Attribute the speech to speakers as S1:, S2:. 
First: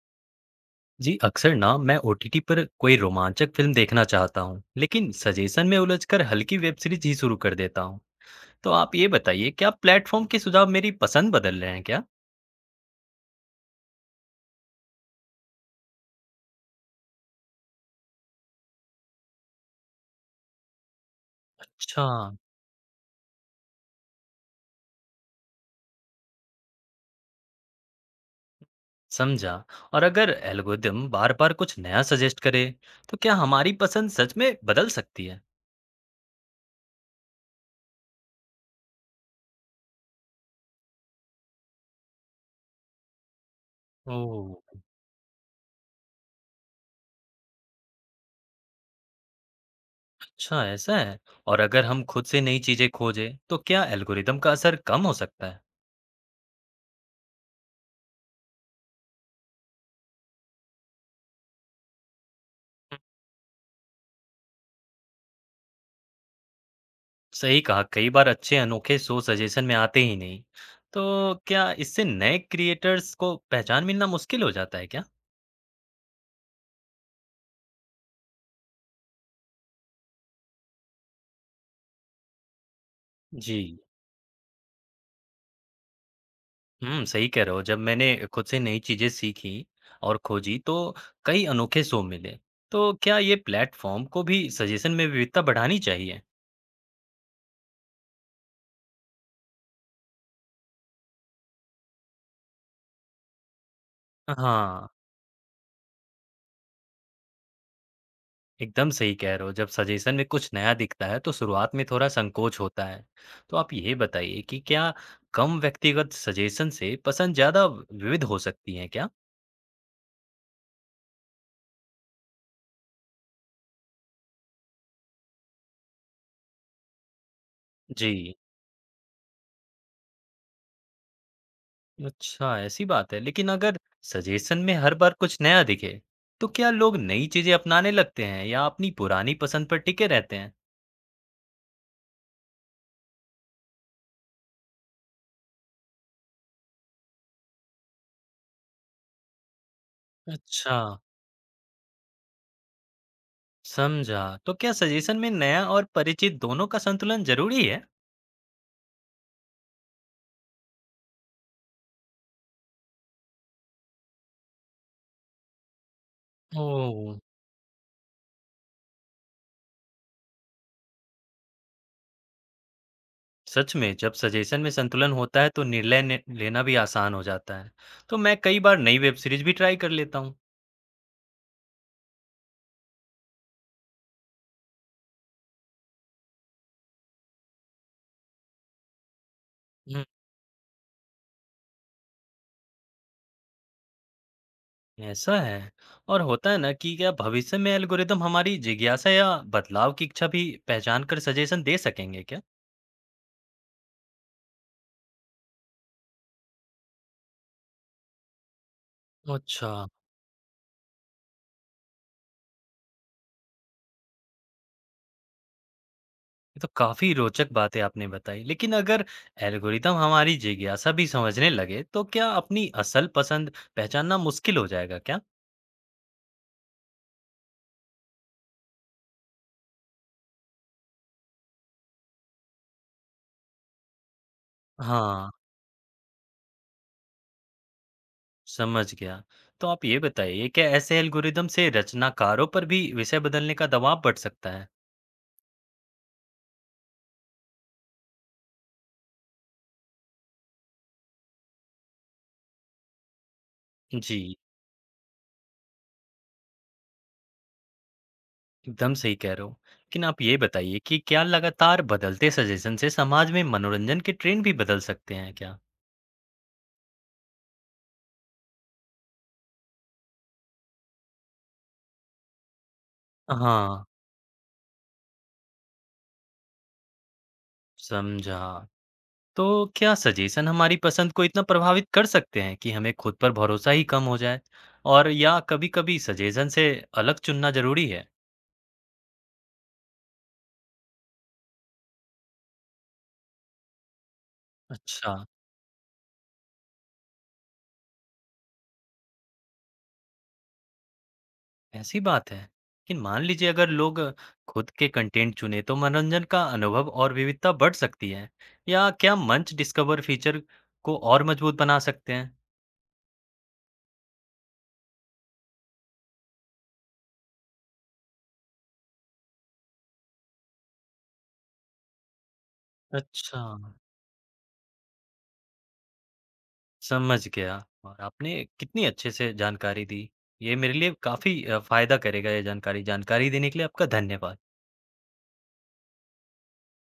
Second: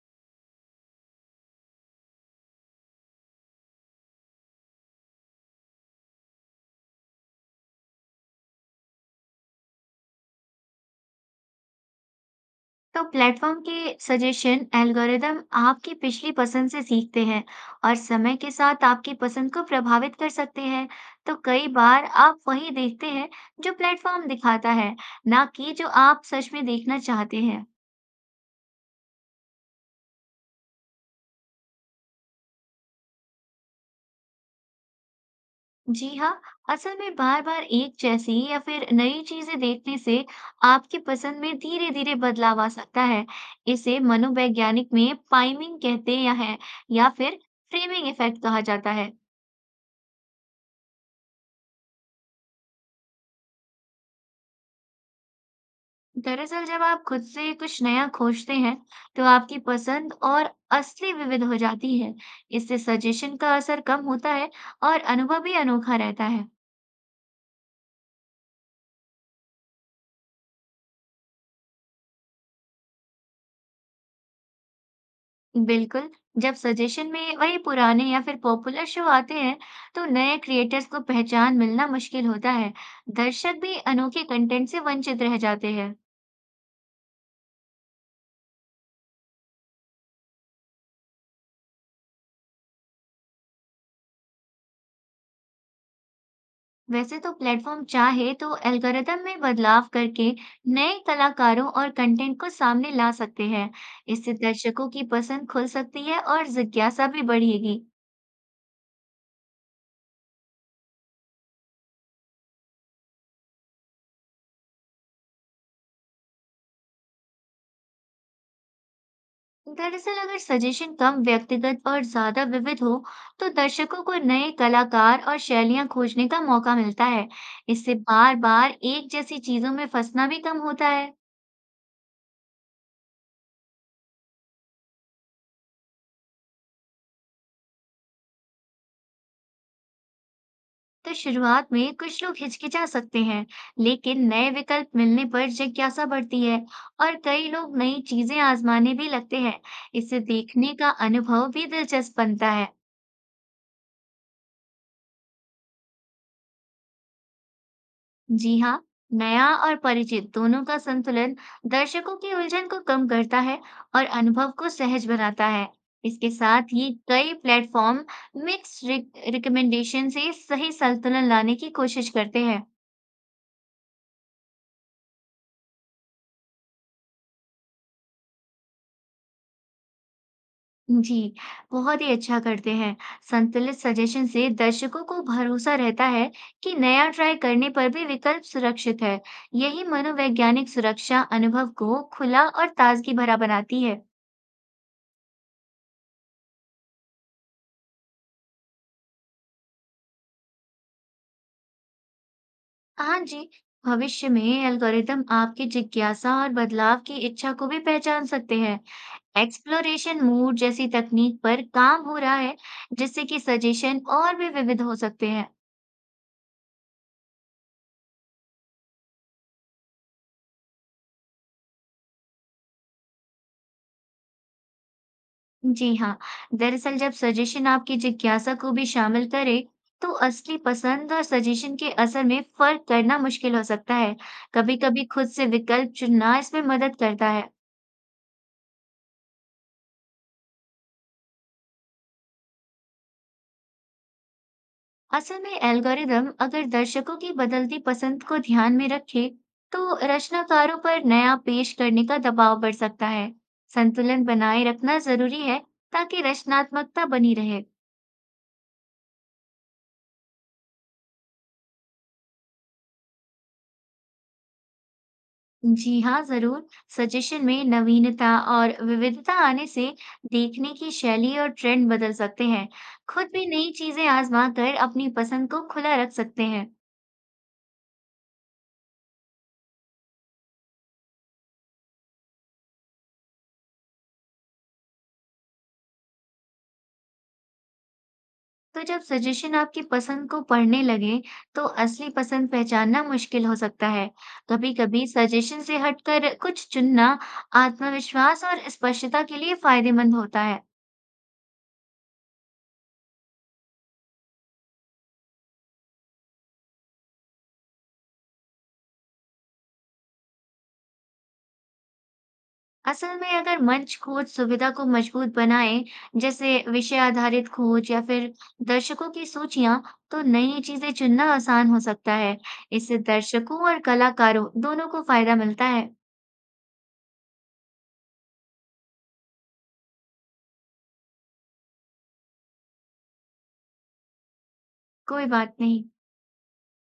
S1: जी, अक्सर ना मैं ओटीटी पर कोई रोमांचक फिल्म देखना चाहता हूँ, लेकिन सजेशन में उलझकर हल्की वेब सीरीज ही शुरू कर देता हूँ। तो आप ये बताइए, क्या प्लेटफॉर्म के सुझाव मेरी पसंद बदल रहे हैं क्या।
S2: तो प्लेटफॉर्म के सजेशन एल्गोरिदम आपकी पिछली पसंद से सीखते हैं और समय के साथ आपकी पसंद को प्रभावित कर सकते हैं। तो कई
S1: अच्छा।
S2: बार आप वही देखते हैं जो प्लेटफॉर्म दिखाता है, ना कि जो आप सच में देखना चाहते हैं।
S1: समझा। और अगर एल्गोरिदम बार बार कुछ नया सजेस्ट करे, तो क्या हमारी पसंद सच में बदल सकती है।
S2: जी हाँ, असल में बार बार एक जैसी या फिर नई चीजें देखने से आपकी पसंद में धीरे धीरे बदलाव आ सकता है। इसे
S1: ओह।
S2: मनोवैज्ञानिक में पाइमिंग कहते हैं या फिर फ्रेमिंग इफेक्ट कहा जाता है।
S1: अच्छा, ऐसा है। और अगर हम खुद से नई चीजें खोजें, तो क्या एल्गोरिदम का असर कम हो सकता है।
S2: दरअसल जब आप खुद से कुछ नया खोजते हैं, तो आपकी पसंद और असली विविध हो जाती है। इससे सजेशन का असर कम होता है और अनुभव भी अनोखा रहता है।
S1: सही कहा, कई बार अच्छे अनोखे शो सजेशन में आते ही नहीं। तो क्या इससे नए क्रिएटर्स को पहचान मिलना मुश्किल हो जाता है क्या।
S2: बिल्कुल, जब सजेशन में वही पुराने या फिर पॉपुलर शो आते हैं, तो नए क्रिएटर्स को पहचान मिलना मुश्किल होता है। दर्शक
S1: जी।
S2: भी अनोखे कंटेंट से वंचित रह जाते हैं।
S1: हम्म, सही कह रहे हो, जब मैंने खुद से नई चीजें सीखी और खोजी, तो कई अनोखे शो मिले। तो क्या ये प्लेटफॉर्म को भी सजेशन में विविधता बढ़ानी चाहिए।
S2: वैसे तो प्लेटफॉर्म चाहे तो एल्गोरिदम में बदलाव करके नए कलाकारों और कंटेंट को सामने ला सकते हैं। इससे
S1: हाँ,
S2: दर्शकों की पसंद खुल सकती है और जिज्ञासा भी बढ़ेगी।
S1: एकदम सही कह रहे हो, जब सजेशन में कुछ नया दिखता है तो शुरुआत में थोड़ा संकोच होता है। तो आप ये बताइए कि क्या कम व्यक्तिगत सजेशन से पसंद ज्यादा विविध हो सकती है क्या।
S2: दरअसल अगर सजेशन कम व्यक्तिगत और ज्यादा विविध हो, तो दर्शकों को नए कलाकार और शैलियां खोजने का मौका मिलता है। इससे
S1: जी।
S2: बार-बार एक जैसी चीजों में फंसना भी कम होता है।
S1: अच्छा, ऐसी बात है। लेकिन अगर सजेशन में हर बार कुछ नया दिखे, तो क्या लोग नई चीजें अपनाने लगते हैं या अपनी पुरानी पसंद पर टिके रहते हैं?
S2: तो शुरुआत में कुछ लोग हिचकिचा सकते हैं, लेकिन नए विकल्प मिलने पर जिज्ञासा बढ़ती है और कई लोग नई चीजें आजमाने भी लगते हैं। इसे देखने
S1: अच्छा,
S2: का अनुभव भी दिलचस्प बनता है।
S1: समझा। तो क्या सजेशन में नया और परिचित दोनों का संतुलन जरूरी है?
S2: जी हाँ, नया और परिचित दोनों का संतुलन दर्शकों की उलझन को कम करता है और अनुभव को सहज बनाता है। इसके साथ ही
S1: ओह।
S2: कई प्लेटफॉर्म मिक्स रिकमेंडेशन से सही संतुलन लाने की कोशिश करते हैं।
S1: सच में, जब सजेशन में संतुलन होता है तो लेना भी आसान हो जाता है। तो मैं कई बार नई वेब सीरीज भी ट्राई कर लेता हूँ।
S2: जी, बहुत ही अच्छा करते हैं। संतुलित सजेशन से दर्शकों को भरोसा रहता है कि नया ट्राई करने पर भी विकल्प सुरक्षित है। यही मनोवैज्ञानिक सुरक्षा अनुभव को खुला और ताजगी भरा बनाती है।
S1: ऐसा है। और होता है ना, कि क्या भविष्य में एल्गोरिदम हमारी जिज्ञासा या बदलाव की इच्छा भी पहचान कर सजेशन दे सकेंगे क्या।
S2: हाँ जी, भविष्य में एल्गोरिदम आपकी जिज्ञासा और बदलाव की इच्छा को भी पहचान सकते हैं।
S1: अच्छा।
S2: एक्सप्लोरेशन मोड जैसी तकनीक पर काम हो रहा है, जिससे कि सजेशन और भी विविध हो सकते हैं।
S1: ये तो काफी रोचक बातें आपने बताई लेकिन अगर एल्गोरिदम हमारी जिज्ञासा भी समझने लगे तो क्या अपनी असल पसंद पहचानना मुश्किल हो जाएगा क्या।
S2: जी हाँ, दरअसल जब सजेशन आपकी जिज्ञासा को भी शामिल करे, तो असली पसंद और सजेशन के असर में फर्क करना मुश्किल हो सकता है। कभी-कभी
S1: हाँ,
S2: खुद से विकल्प चुनना इसमें मदद करता है।
S1: समझ गया। तो आप ये बताइए, क्या ऐसे एल्गोरिदम से रचनाकारों पर भी विषय बदलने का दबाव बढ़ सकता है।
S2: असल में एल्गोरिदम अगर दर्शकों की बदलती पसंद को ध्यान में रखे, तो रचनाकारों पर नया पेश करने का दबाव बढ़ सकता है। संतुलन
S1: जी।
S2: बनाए रखना जरूरी है ताकि रचनात्मकता बनी रहे।
S1: एकदम सही कह रहे हो। लेकिन आप ये बताइए कि क्या लगातार बदलते सजेशन से समाज में मनोरंजन के ट्रेंड भी बदल सकते हैं क्या?
S2: जी हाँ, ज़रूर। सजेशन में नवीनता और विविधता आने से देखने की शैली और ट्रेंड बदल सकते हैं। खुद भी नई
S1: हाँ,
S2: चीज़ें आज़मा कर अपनी पसंद को खुला रख सकते हैं।
S1: समझा। तो क्या सजेशन हमारी पसंद को इतना प्रभावित कर सकते हैं कि हमें खुद पर भरोसा ही कम हो जाए? और या कभी-कभी सजेशन से अलग चुनना ज़रूरी है?
S2: तो जब सजेशन आपकी पसंद को पढ़ने लगे, तो असली पसंद पहचानना मुश्किल हो सकता है। कभी-कभी
S1: अच्छा,
S2: सजेशन से हटकर कुछ चुनना आत्मविश्वास और स्पष्टता के लिए फायदेमंद होता है।
S1: ऐसी बात है। लेकिन मान लीजिए, अगर लोग खुद के कंटेंट चुने तो मनोरंजन का अनुभव और विविधता बढ़ सकती है। या क्या मंच डिस्कवर फीचर को और मजबूत बना सकते हैं?
S2: असल में अगर मंच खोज सुविधा को मजबूत बनाए, जैसे विषय आधारित खोज या फिर दर्शकों की सूचियां, तो नई चीजें चुनना आसान हो सकता है। इससे
S1: अच्छा,
S2: दर्शकों और कलाकारों दोनों को फायदा मिलता है।
S1: समझ गया। और आपने कितनी अच्छे से जानकारी दी। ये मेरे लिए काफ़ी फ़ायदा करेगा ये जानकारी। जानकारी देने के लिए आपका धन्यवाद।
S2: कोई बात नहीं।